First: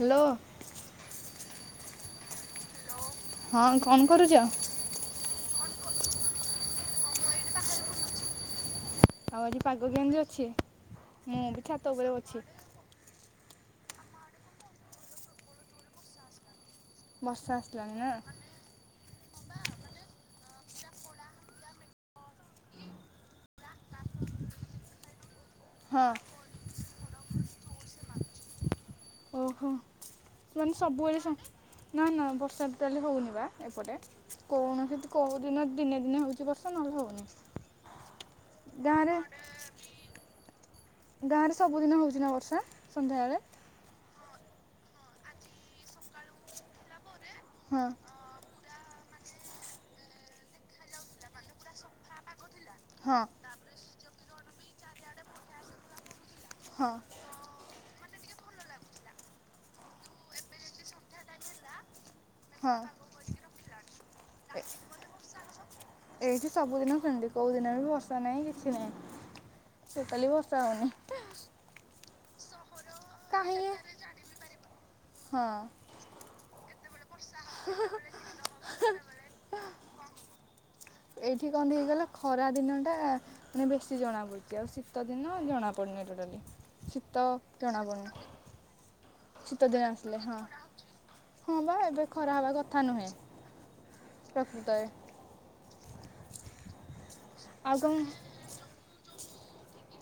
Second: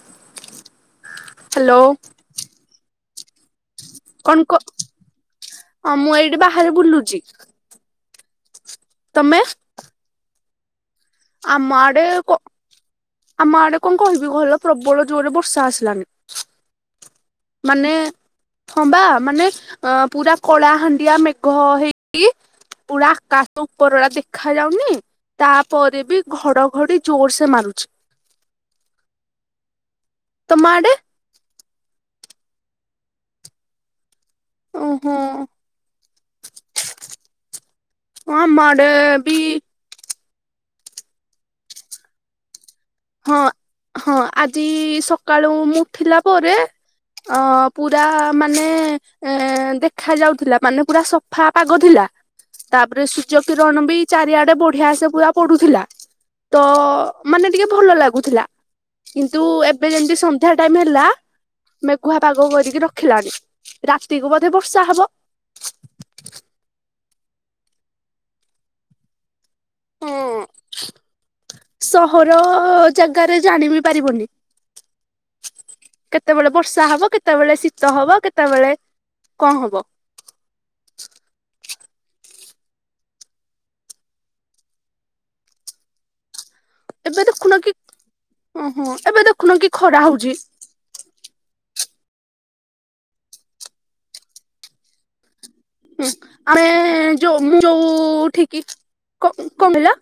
Hello. Hello. ହଁ। କଣ କ ମୁଁ ଏଇଠି ବାହାରେ ବୁଲୁଚି। ଆଉ ଆଜି ପାଗ କେମତି ଅଛି? ମୁଁ ବି ଆମ ଛାତ ଆଡେ ଉପରେ କ ଅଛି। ଆମ ଆଡେ କଣ କହିବି ଭଲ ପ୍ରବଳ ଜୋରରେ ବର୍ଷା ଆସିଲାନି। ବର୍ଷା ଆସିଲାଣି ମାନେ ନା ହଁ ବା। ମାନେ ଅ ପୁରା କଳା ହାଣ୍ଡିଆ ମେଘ ହେଇକି ପୁରା ଆକାଶ ଉପରଡା ଦେଖା ଯାଉନି। ତାପରେ ହଁ ବି ଘଡଘଡି ଜୋର୍ ସେ ମାରୁଚି। ଓହୋ। ମାନେ ସବୁବେଳେ ସ ନାହିଁ ନାହିଁ। ବର୍ଷା ଟୋଟାଲେ ହଉନି ବା ଏପଟେ। କଣ ଓହୋ ଯଦି କୋଉ ଦିନ ଦିନେ ଦିନେ ହଉଚି ବର୍ଷା ନହେଲେ ହଉନି। ହଁ ଆମ ଆଡେ ବି ଗାଁ ରେ ସବୁଦିନ ହୋଉଚି ନା ବର୍ଷା? ସନ୍ଧ୍ୟାବେଳେ ହଁ ହଁ ଆଜି ସକାଳୁ ମୁଁ ଉଠିଲା ପରେ ଅ ହଁ ପୁରା ମାନେ ଏ ଦେଖ ଯାଉଥିଲା ମାନେ ପୁରା ସଫା ପାଗ ଥିଲା। ତାପରେ ହଁ ସୂର୍ଯ୍ୟ କିରଣ ବି ଚାରିଆଡେ ବଢିଆ ସେ ପୁରା ପଡୁଥିଲା ତ ହଁ ମାନେ ଟିକେ ଭଲ ଲାଗୁଥିଲା କିନ୍ତୁ ଏବେ ଯେମିତି ସନ୍ଧ୍ୟା ଟାଇମ ହେଲା ମେକୁୁଆ ପାଗ ହଁ କରିକି ରଖିଲାଣି ରାତିକୁ ବୋଧେ ଏ- ବର୍ଷା ହବ? ଏଇଠି ସବୁଦିନ ସେମିତି କୋଉ ଦିନରେ ବି ବର୍ଷା ନାହିଁ କିଛି ନାହିଁ। ସେ ହଁ ଚାଲିବ ବର୍ଷା ହୋଉନି। ସହର ଜାଗାରେ କାହିଁକି ଜାଣି ବି ପାରିବନି। ହଁ। କେତେବେଳେ ବର୍ଷା ହବ କେତେବେଳେ ଶୀତ ହବ କେତେବେଳେ କଁ ହବ। ଏଇଠି କଁ ଟିକେ ହେଇଗଲା ଖରା ଦିନ ଟା ମାନେ ବେଶୀ ଜଣାପଡୁଚି ଆଉ ଶୀତ ଦିନ ଜଣାପଡୁନି ଟୋଟାଲି। ଏବେ ଶୀତ ଦେଖୁନ କି ଜନା ଓହୋ ଏବେ ପଡୁନି ଦେଖୁନ କି ଶୀତଦିନେ ଖରା ଆସଲେ ହଉଛି। ହଁ। ହଁ ବା ଏବେ ଖରା ହେବା କଥା ନୁହେଁ ପ୍ରକୃତରେ। ହୁଁ ଆମେ ଯଉ ଆଉ କଣ ଯୋଉଠିକି କ କମିଲା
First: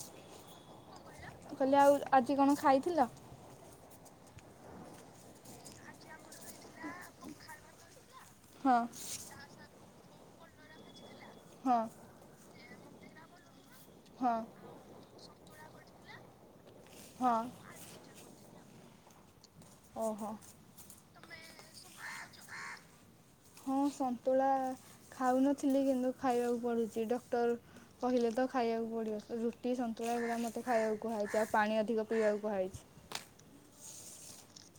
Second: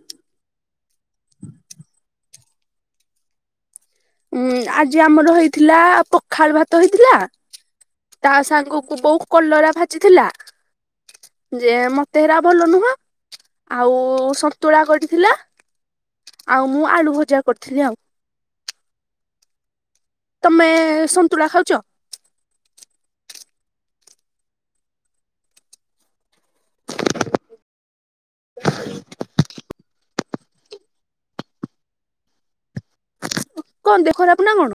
କହିଲେ ଆଉ ଆଜି କଣ ଖାଇଥିଲେ? ଉଁ ଆଜି ଆମର ହେଇଥିଲା ପଖାଳ ଭାତ ହେଇଥିଲା। ତା ହଁ ସାଙ୍ଗକୁ ବୋଉ କଲରା ଭାଜିଥିଲା ଯେ ହଁ ମ ତେହେରା ଭଲ ନୁହଁ ଆଉ ହଁ ସନ୍ତୁଳା କରିଥିଲା। ଆଉ ମୁଁ ଆଳୁ ହଁ ଭଜା କରିଥିଲି ଆଉ। ଓହୋ। ତମେ ସନ୍ତୁଳା ଖାଉଚ? ହଁ ସନ୍ତୁଳା ଖାଉନଥିଲି କିନ୍ତୁ ଖାଇବାକୁ ପଡ଼ୁଚି ଡକ୍ଟର କହିଲେ ତ ଖାଇବାକୁ ପଡ଼ିବ ରୁଟି ସନ୍ତୁଳା ଏଗୁଡ଼ା ମୋତେ ଖାଇବାକୁ କୁହାଯାଏ ପାଣି ଅଧିକ ପିଇବାକୁ କୁହାହେଇଚି। କଣ ଦେହ ଖରାପ ନା କଁ?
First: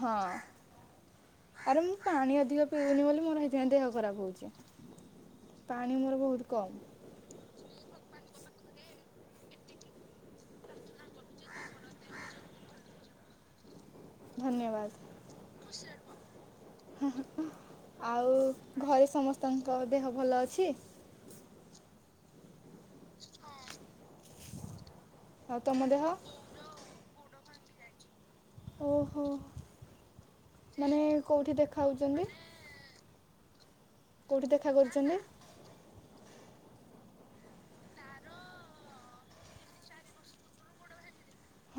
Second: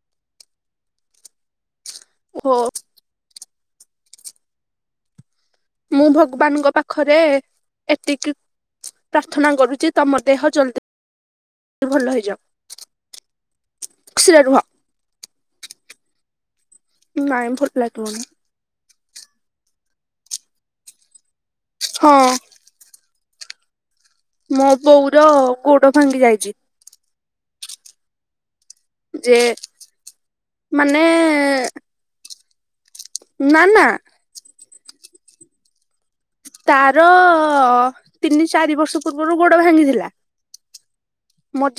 ହଁ ଆରେ ମୁଁ ପାଣି ଓହୋ ଅଧିକ ପିଉନି ବୋଲି ମୋର ହେଇଥିପାଇଁ ଦେହ ଖରାପ ହଉଚି। ମୁଁ ଭଗବାନଙ୍କ ପାଖ ପାଖରେ ଏତିକି ପ୍ରାର୍ଥନା କରୁଚି ତମ ଦେହ ଜଲ୍ଦୀ ତି ଭଲ ହେଇଯାଅ। ଧନ୍ୟବାଦ ନାଇଁ ଭଲ ଲାଗିବନି ଆଉ ଘରେ ସମସ୍ତଙ୍କ ଦେହ ଭଲ ଅଛି? ହଁ। ମୋ ବୋଉର ଆଉ ତମ ଗୋଡ ଦେହ ଭାଙ୍ଗି ଯାଇଚି। ଓହୋ ଯେ ମାନେ କଉଠି ଦେଖାଉଚନ୍ତି? ନା ନା କୋଉଠି ଦେଖା କରୁଚନ୍ତି? ତାର ତିନି ଚାରି ବର୍ଷ ପୂର୍ବରୁ ଗୋଡ ଭାଙ୍ଗିଥିଲା।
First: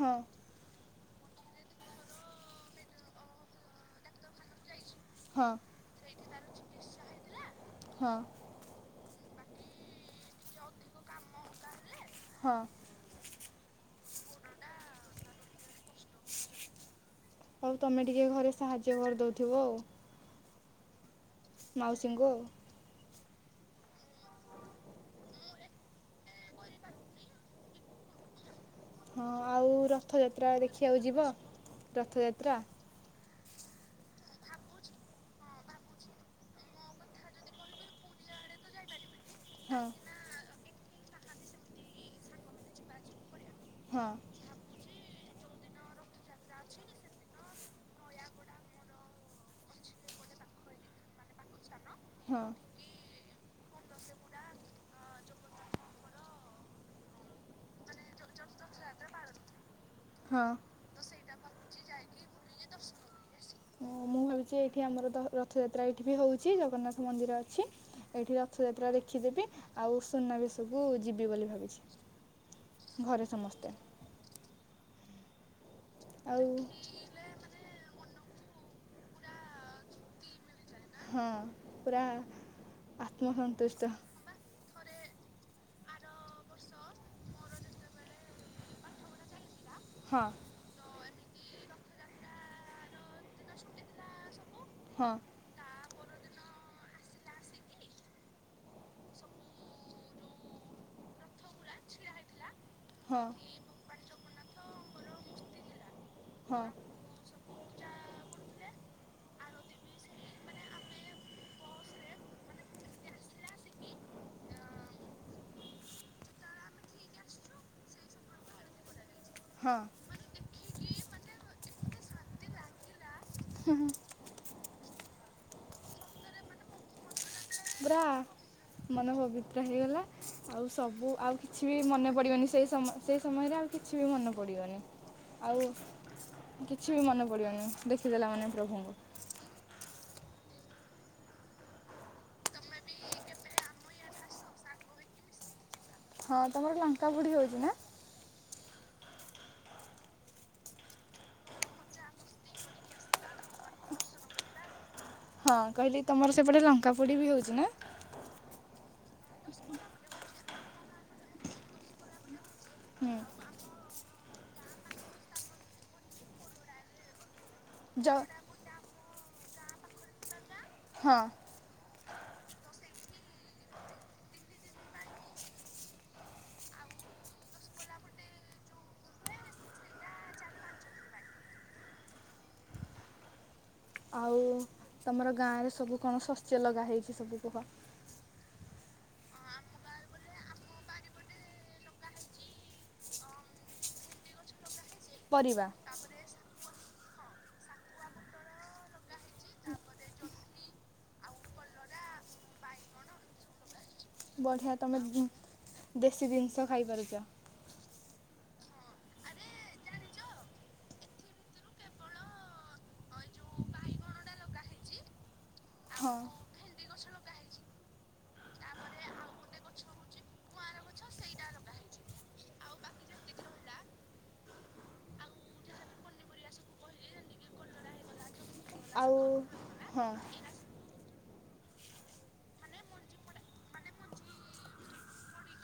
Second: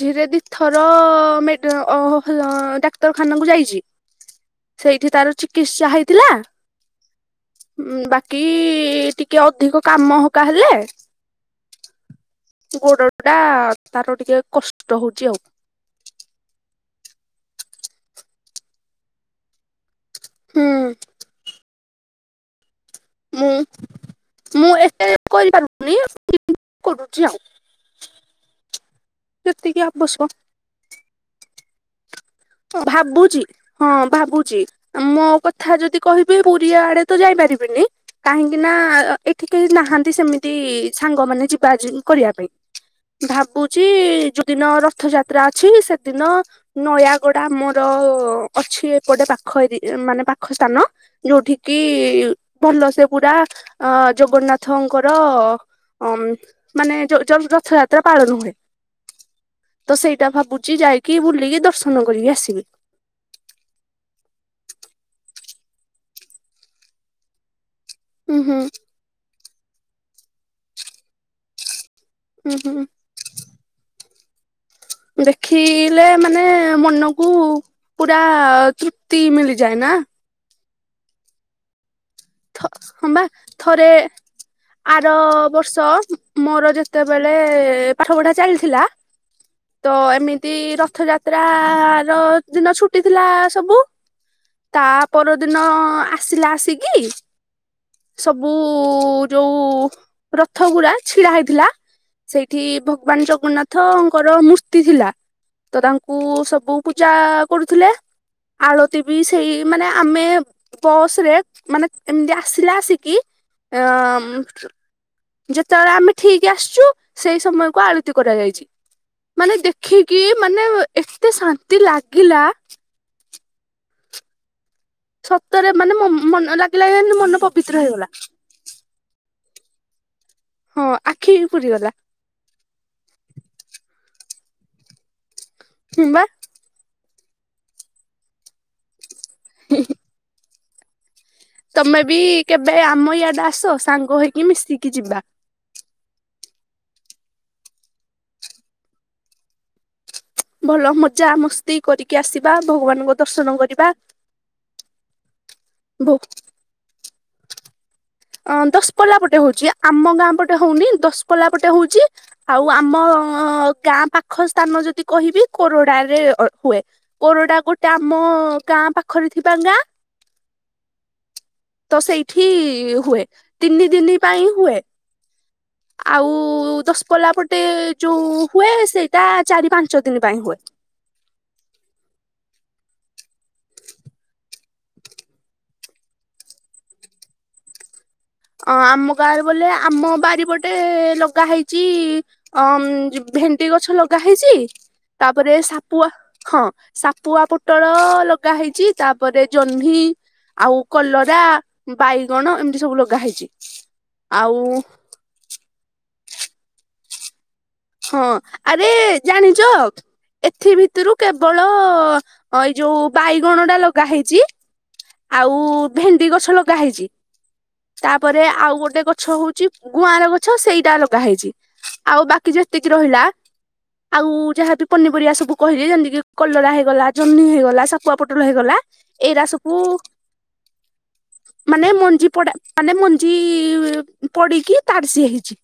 ହଁ ଦି ଥର ମେଡ ଅ ହେଲ ଡାକ୍ତରଖାନାକୁ ଯାଇଚି ସେଇଠି ତାର ହଁ ଚିକିତ୍ସା ହେଇଥିଲା। ହଁ ବାକି ଟିକେ ଅଧିକ କାମ ହକା ହେଲେ ହଁ। ଗୋଡଟା ତାର ଟିକେ କଷ୍ଟ ହଉଚି ଆଉ। ହଉ ତମେ ଟିକେ ଘରେ ସାହାଯ୍ୟ କରିଦଉଥିବ ଆଉ। ହୁଁ। ମାଉସୀଙ୍କୁ। ମୁଁ ମୁଁ ଏତେ କରିପାରୁନି [inaudible] କୋଚିଆ ହଁ ଆଉ ରଥଯାତ୍ରା ଦେଖିଆକୁ ଯିବ ରଥଯାତ୍ରା। ଅଁ ଭାବୁଚି। ହଁ ଭାବୁଚି ଆଁ ମୋ କଥା ଯଦି କହିବି ପୁରୀ ଆଡେ ତ ଯାଇପାରିବିନି କାହିଁକି ନା ଆ ଏଠି କେଇ ହଁ ନାହାନ୍ତି ସେମିତି ସାଙ୍ଗମାନେ ଯିବା ଯିବି କରିଆ ପାଇଁ। ଭାବୁଚି ହଁ ଯୋଉଦିନ ରଥଯାତ୍ରା ଅଛି ସେଦିନ ନୟା ଗଡ ଆମର ଅଛି ଏପଟେ ପାଖ ଏରି ଉଁ ମାନେ ପାଖ ସ୍ତାନ। ଯୋଉଠିକି ଉଁ ହଁ ଭଲ ସେ ପୁରା ଅଁ ଜଗନ୍ନାଥଙ୍କର ଅଁ ଉଁ ମାନେ ଯୋଉ ଯୋଉ ରଥଯାତ୍ରା ପାଳନ ହୁଏ। ତ ସେଇଟା ହଁ ଭାବୁଚି ଯାଇକି ବୁଲିକି ଦର୍ଶନ କରିକି ଆସିବି। ମୁଁ ଭାବିଛି ଏଇଠି ଆମର ତ ରଥଯାତ୍ରା ଏଇଠି ବି ହଉଚି ଜଗନ୍ନାଥ ମନ୍ଦିର ଅଛି। ଉଁ ଏଇଠି ହୁଁ ରଥଯାତ୍ରା ଦେଖିଦେବି ଆଉ ସୁନାବେଶକୁ ଯିବି ବୋଲି ଭାବିଛି। ଉୁଁ ହୁଁଁ। ଘରେ ସମସ୍ତେ ଦେଖିଲେ ମାନେ ଆଉ ମନ କୁ ପୁରା ତୃପ୍ତି ମିଳିଯାଏ ନା। ହଁ ପୁରା ଥ ହଁ ବା ଥରେ ଆତ୍ମସନ୍ତୁଷ୍ଟ ଆର ବର୍ଷ ଉଁ ମୋର ଯେତେବେଲେ ପାଠ ପଢା ଚାଲିଥିଲା ତ ହଁ ଏମିତି ରଥଯାତ୍ରର ଦିନ ଛୁଟି ଥିଲା ସବୁ ତା ହଁ ପରଦିନ ଆସିଲା ଆସିକି ସବୁ ଯୋଉ ରଥଗୁରା ଛିଡା ହେଇଥିଲା ସେଇଠି ହଁ। ଭଗବାନ ଜଗନ୍ନାଥଙ୍କର ମୂର୍ତ୍ତି ଥିଲା ତ ତାଙ୍କୁ ହଁ। ସବୁ ପୂ ଜା କରୁଥିଲେ। ଆଳତି ବି ସେଇ ମାନେ ଆମେ ବସରେ ମାନେ ଏମତି ଆସିଲା ଆସିକି ଏ ଅଁ ଉଁ ଯେତେବେଳେ ଆମେ ଠିକି ଆସିଚୁ ସେଇ ସମୟକୁ ଆଳତି କରାଯାଇଛି ମାନେ ହଁ ଦେଖି କି ମାନେ ଉ ଏତେ ଶାନ୍ତି ଲାଗିଲା ହୁଁ ହୁଁ। ସତରେ ମାନେ ମୋ ମନ ଲାଗିଲା ଏନ୍ତି ମନ ପ ପୁରା ମନ ପବିତ୍ର ହେଇଗଲା ଆଉ ହଁ ସବୁ ଆଖି ଆଉ କିଛି ବି ପୁରିଗଲା ମନେ ପିଡିବନି ସେଇ ସମ ସେଇ ସମୟରେ ଆଉ କିଛି ବି ମନ ପଡିବନି ଆଉ ହୁଁ ବା। କିଛି ବି ମନେ ପଡିବନି ଦେଖିଦେଲା ମାନେ ପ୍ରଭୁଙ୍କୁ। ହୁଁ ହୁଁ। ତମେ ବି କେବେ ଆମ ଇଆଡେ ଆସ ସାଙ୍ଗ ହେଇକି ମିଶିକି ଯିବା। ହଁ ତମ ହେଠି ଲଙ୍କା ପୁଡି ହଉଚି ନା। ଭଲ ମଜା ମସ୍ତି କରିକି ଆସିବା ଭଗବାନଙ୍କ ଦର୍ଶନ କରିବା। ହଁ ମୁଁ କହିଲି ଭଗବାନ ତମର ସେପଟେ ଲଙ୍କା ପୁଡି ବି ହଉଚି ନା। ଆଁ ଦଶପଲା ପଟେ ହଉଚି ଆମ ଗାଁ ପଟେ ହଉନି ଦଶପଲା ପଟେ ହଉଚି। ଆଉ ଆମ ହୁଁ ଗାଁ ପାଖ ସ୍ଥାନ ଯଦି କହିବି କୋରଡାରେ ଅ ହୁଏ। କୋରଡା ଗୋଟେ ଜ ଆମ ଗାଁ ପାଖରେ ଥିବା ଗାଁ। ହଁ। ତ ସେଇଠି ହୁଏ ତିନି ଦିନ ପାଇଁ ହୁଏ। ଆଉ ଦଶପଲା ପଟେ ଯୋଉ ହୁଏ ସେଇଟା ଚାରି ପାଞ୍ଚ ଦିନ ପାଇଁ ହୁଏ। ଆଉ ତମର ଗାଁରେ ସବୁ କଣ ଶସ୍ୟ ଲଗା ହେଇଛି ସବୁ କୁହ? ଅ ଆମ ଗାଁରେ ବୋଲେ ଆମ ବାରିପଟେ ଲଗା ହେଇଛି ଅଁ ଭେଣ୍ଡି ଗଛ ଲଗା ହେଇଛି ତାପରେ ପରିବା ସାପୁଆ ହଁ ସାପୁଆ ପୋଟଳ ଲଗା ହେଇଛି। ତାପରେ ଜହ୍ନି ଆଉ କଲରା ବାଇଗଣ ଏମିତି ସବୁ ଲଗା ହେଇଛି। ଆଉ ବଢ଼ିଆ ତମେ ଦେଶୀ ଜିନିଷ ଖାଇପାରୁଛ। ହଁ ଆରେ ଜାଣିଛ ଏଥି ଭିତରୁ କେବଳ ଏ ଯୋଉ ବାଇଗଣ ଟା ଲଗା ହେଇଛି। ଆଉ ହଁ। ଭେଣ୍ଡି ଗଛ ଲଗା ହେଇଛି। ତାପରେ ଆଉ ଗୋଟେ ଗଛ ହଉଛି ଗୁଆଁର ଗଛ ସେଇଟା ଲଗା ହେଇଛି ଆଉ ବାକି ଯେତିକି ରହିଲା। ଆଉ ଯାହାବି ପନିପରିବା ସବୁ କହିଲି ଯେମିତି କିି କଲରା ହେଇଗଲା ଜହ୍ନି ହେଇଗଲା ଶପୁଆ ପୋଟଳ ହେଇଗଲା ଆଉ ଏଇ ରାସକୁୁ ହଁ। ମାନେ ମଞ୍ଜି ପଡା ମାନେ ମଞ୍ଜି ପଡିକି ତାର ସିଏ ହେଇଛି।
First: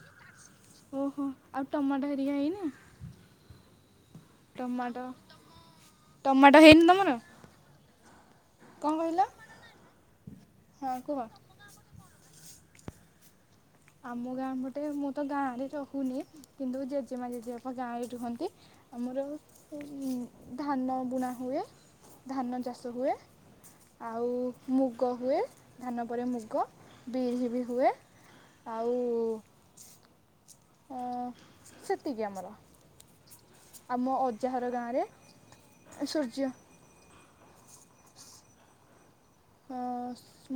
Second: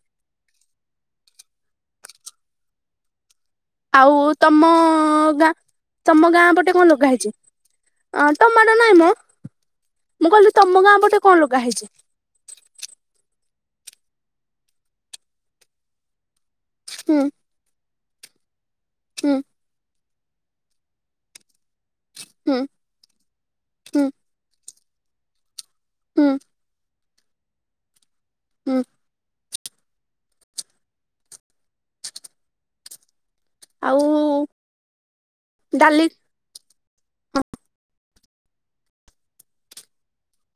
ଓହୋ ଆଉ ଟମାଟ ହେରିକା ହେଇନି? ଆଉ ତମ ଟମାଟୋ ଗାଁ ତମ ଗାଁ ଟମାଟୋ ପଟେ ହେଇନି କଣ ତମର? ଲଗା ହେଇଛି? ଅ ଟମାଟୋ କଣ ନାଇଁ ମ। କହିଲ? ମୁଁ କହିଲି ତମ ଗାଁ ହଁ କୁହ? ପଟେ କଣ ଲଗା ହେଇଛି? ଆମ ଗାଁ ପଟେ ମୁଁ ତ ଗାଁ ରେ ରହୁନି କିନ୍ତୁ ହୁଁ ଜେଜେମା ଜେଜେବାପା ଗାଁରେ ରୁହନ୍ତି। ଆମର ହୁଁ ଧାନ ବୁଣା ହୁଏ। ହୁଁ ଧାନ ଚାଷ ହୁଏ ହୁଁ ଆଉ ମୁଗ ହୁଏ। ଧାନ ପରେ ହୁଁ ମୁଗ ବିରି ବି ହୁଏ। ହୁଁ ଆଉ ହଁ ସେତିକି ଆମର। ଆଉ ଆମ ଅଜା ଘର ଗାଁରେ ଡାଲି ସୂର୍ଯ୍ୟ ହଁ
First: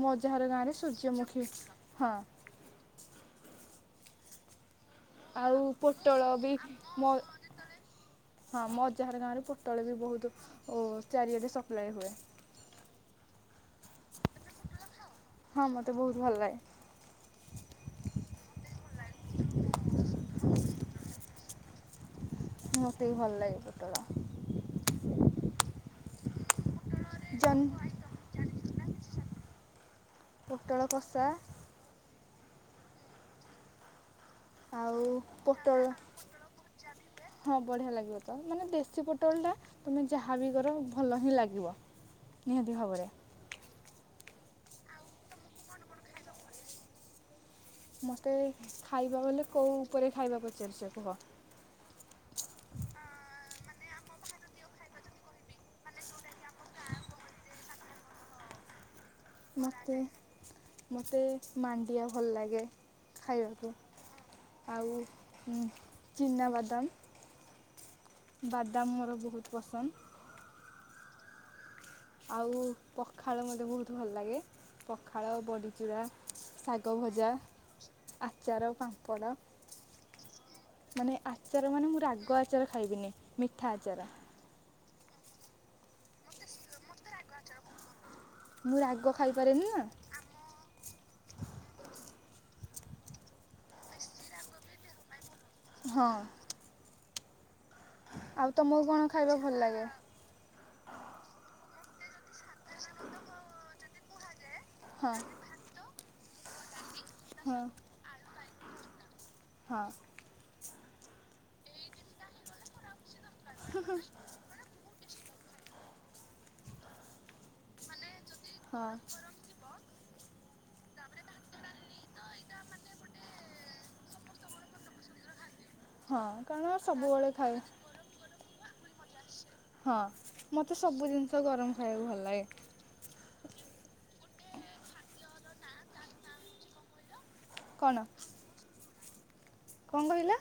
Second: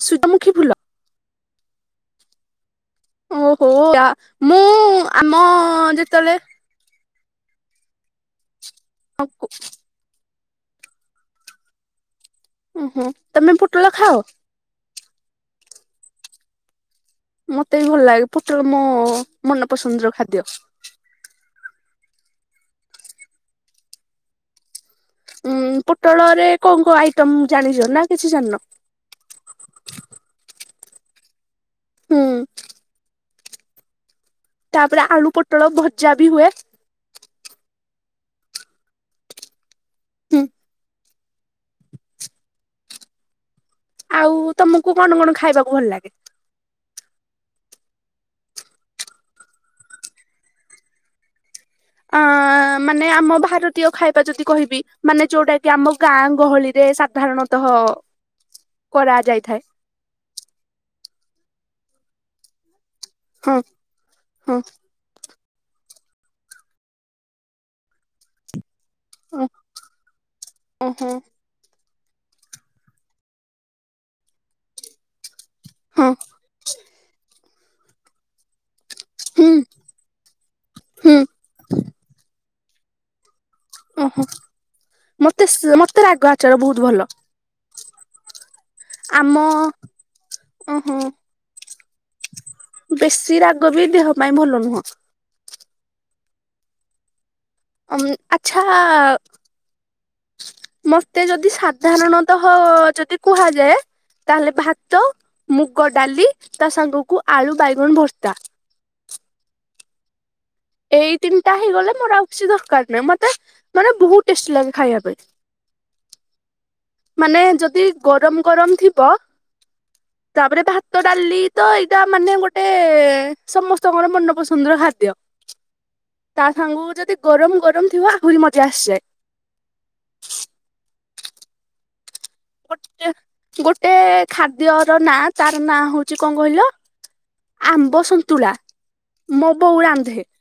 ମୋ ଅଜା ଘର ସୂର୍ଯ୍ୟମୁଖୀ ଫୁଲ ଗାଁରେ ସୂର୍ଯ୍ୟମୁଖୀ ହଁ। ଓହୋ ୟା ମୁଁ ଆମ ଆଉ ପୋଟଳ ଯେତେବେଳେ ବି ମ ହଁ ମ ଅଜାଘର ଗାଁରେ ପୋଟଳ ବି ବହୁତ ଓ ଚାରିଆଡ଼େ ସପ୍ଲାଏ ହୁଏ। ଓହୋ ତମେ ପୋଟଳ ଖାଅ? ହଁ ମତେ ବହୁତ ଭଲ ଲାଗେ। ମତେ ବି ଭଲ ଲାଗେ ପୋଟଳ ମୋ ମନପସନ୍ଦର ଖାଦ୍ୟ। ମତେ ବି ଭଲ ଲାଗେ ପୋଟଳ। ଉଁ ପୋଟଳରେ କଣ କୋଉ ଆଇଟମ ଜହ୍ନି ଜାଣିଛ ନା କିଛି ଜାଣିନ? ପୋଟଳ କଷା। ହୁଁ। ତାପରେ ଆଳୁ ପୋଟଳ ଭଜା ବି ହୁଏ। ହଁ ବଢ଼ିଆ ଲାଗିବ ତ ମାନେ ଦେଶୀ ପୋଟଳଟା। ତମେ ହୁଁ ଯାହାବି କର ଭଲ ହିଁ ଲାଗିବ ନିହାତି ଭାବରେ। ଆଉ ତମକୁ କଣ କଣ ଖାଇବାକୁ ଭଲ ଲାଗେ? ମୋତେ ଖାଇବା ବଲେ କୋଉ ଉପରେ ଖାଇବା ପଚାରୁଛ କୁହ? ଆଁ ମାନେ ଆମ ଭାରତୀୟ ଖାଇବା ଯଦି କହିବି, ମାନେ ଯୋଉଟା କି ଆମ ଗାଁ ଗହଳିରେ ସାଧାରଣ ତଃ କରା ଯାଇଥାଏ। ମତେ ମାଣ୍ଡିଆ ଭଲ ଲାଗେ। ହଁ ଖାଇବାକୁ। ହଁ ଆଉ ଚିନାବାଦାମ, ବାଦାମ ମୋର ବହୁତ୍ ପସନ୍ଦ। ଓ ହଁ। ଆଉ ପଖାଳ ମୋତେ ବହୁତ୍ ଭଲ ଲାଗେ। ପଖାଳ ବଡ଼ିଚୁରା ହଁ ଶାଗଭଜା, ଆଚାର, ପାମ୍ପ ମ୍ପଡ। ହୁଁ ହୁଁ ମାନେ ଆଚାର ମାନେ ମୁଁ ରାଗ ଆଚାର ଖାଇବିନି। ମିଠା ଆଚାର। ଓହୋ ମତେ ସ୍ ମତେ ରାଗ ଆଚାର ବହୁତ ଭଲ। ମୁଁ ରାଗ ଆମ ଖାଇପାରେନି ନା ଅଁ ହଁ। ବେଶୀ ରାଗ ବି ଦେହ ପାଇଁ ଭଲ ନୁହଁ। ହଁ। ଆଉ ଆଚ୍ଛା ତମକୁ କଣ ଖାଇବା ଭଲ ଲାଗେ? ମତେ ଯଦି ସାଧାରଣତଃ ଯଦି କୁହାଯାଏ, ତାହେଲେ ଭା ତ, ହଁ ମୁଗ ଡାଲି ତା ସାଙ୍ଗକୁ ହଁ ଆଳୁ ବାଇଗଣ ଭର୍ତ୍ତା। ହଁ। ଏଇ ତିନିଟା ହେଇଗଲେ ମୋର ଆଉ କିଛି ଦରକାର ନାହିଁ। ମତେ ମାନେ ବହୁତ୍ ଟେଷ୍ଟି ଲାଗେ ଖାଇବା ପାଇଁ। ମାନେ ଯଦି ଗରମ ଗରମ ହଁ ଥିବ ତାପରେ ଭାତ ଡାଲି ତ ଏଇଟା ମାନେ ଗୋଟେ ସମସ୍ତଙ୍କର ମନ ପସନ୍ଦର ଖାଦ୍ୟ। ହଁ ତା କାରଣ ସାଙ୍ଗ କୁ ଯଦି ସବୁବେଳେ ଖାଏ ଗରମ ଗରମ ଥିବ ଆହୁରି ମଜା ଆସିଯାଏ। ହଁ। ମତେ ସବୁ ଜିନିଷ ଗରମ ଖାଇବାକୁ ଭଲ ଲାଗେ। ଗୋଟେ ଗୋଟେ ଖାଦ୍ୟ ର ନାଁ ତାର ନାଁ ହଉଚି କଣ କହିଲ କଣ ଆମ୍ବ ସନ୍ତୁଳା, ମୋ ବୋଉ କଣ ରାନ୍ଧେ। କହିଲା?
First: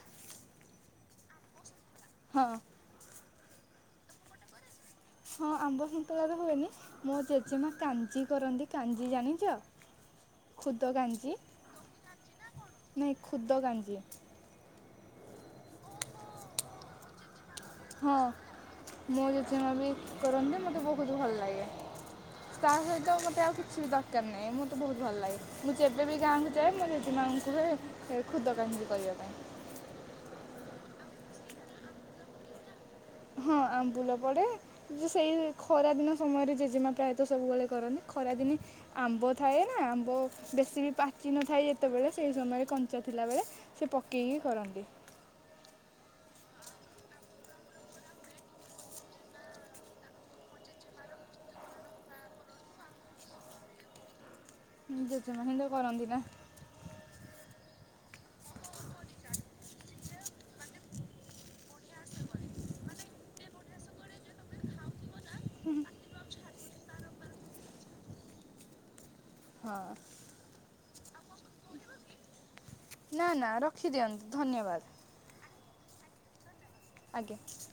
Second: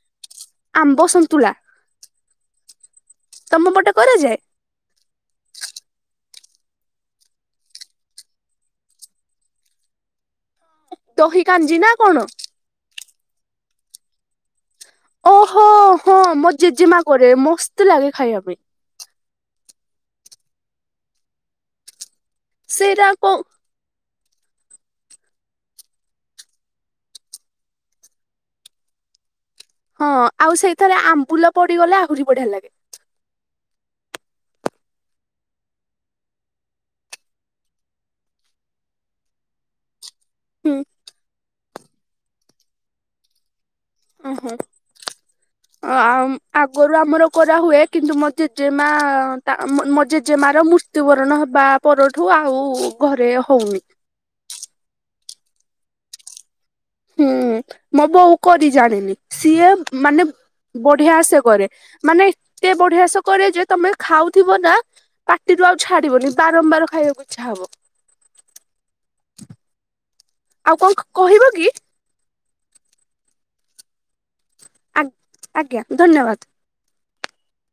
ଆମ୍ବ ସନ୍ତୁଳା। ହଁ। ତମ ପଟେ କରାଯାଏ? ହଁ ଆମ୍ବ ସନ୍ତୁଳାର ହୁଏନି। ମୋ ଜେଜେମା କାଞ୍ଜି କରନ୍ତି। କାଞ୍ଜି ଜାଣିଚ? ଖୁଦ କା ଦହି କାଞ୍ଜି ନା କଣ? ନାଇଁ ଖୁଦ କାଞ୍ଜି। ଓହୋ, ହଁ ମୋ ଜେଜେମା କରେ। ମୋସ୍ ହଁ। ମୋ ଜେଜେ ମା ବି କରନ୍ତି। ମୋତେ ବହୁତ ଭଲ ଲାଗେ। ତା ସେଇଟା ସହିତ କୋଉ ମତେ ଆଉ କି କିଛି ବି ଦରକାର ନାହିଁ। ମତେ ବହୁତ ଭଲ ଲାଗେ। ମୁଁ ଯେବେ ବିି ଗାଁକୁ ଯାଏ ମୋ ଜେଜେମାଆଙ୍କୁ କୁହେ ଏ ଖୁଦ କାଞ୍ଜି କରିବା ପାଇଁ। ହଁ। ଆଉ ସେଇଥେରେ ଆମ୍ବୁଲ ପଡିଗଲେ ଆହୁରି ବଢିଆ ଲାଗେ। ହଁ ଆମ୍ବୁଲ ପଡ଼େ। ଯେ ସେଇ ଖରାଦିନ ସମୟରେ ଜେଜେମା ପ୍ରାୟତଃ ସବୁବେଳେ କରନ୍ତି। ଖରାଦିନେ ଆମ୍ବ ଥାଏ ନା ଆମ୍ବ ହୁଁ ବେଶୀ ବି ପାଚି ନଥାଏ ଯେତେବେଳେ ସେଇ ସମୟରେ କଞ୍ଚା ଥିଲାବେଳେ ସେ ପକେଇକି ଓହୋ କରନ୍ତି। ଆଗରୁ ଆମର କରାହୁଏ। କିନ୍ତୁ ମୋ ଜେଜେ ମା ତା ମୋ ଜେଜେମାର ମୁ ମୃତ୍ୟୁବରଣ ହେବା ପରଠୁ ଆଉ ଘରେ ହଉନି। ଜେଜେମା ହିଁ ତ କରନ୍ତି ନା। ହୁଁ ମୋ ବୋଉ କରି ଜାଣିନି। ସିଏ ମାନେ ବଢି଼ଆସେ କରେ। ମାନେ ଏତେ ବଢି଼ଆସେ କରେ ଯେ ତମେ ଖାଉଥିବ ନା ପାଟିରୁ ଆଉ ଛାଡି଼ବନି ବାରମ୍ବାର ଖାଇବାକୁ ଇଛା ହବ। ହଁ। ଆଉ କଁ କହିବ କି? ନାଁ ନାଁ ରଖିଦିଅନ୍ତୁ ଧନ୍ୟବାଦ। ଆ ଆଜ୍ଞା ଧନ୍ୟବାଦ। ଆଜ୍ଞା।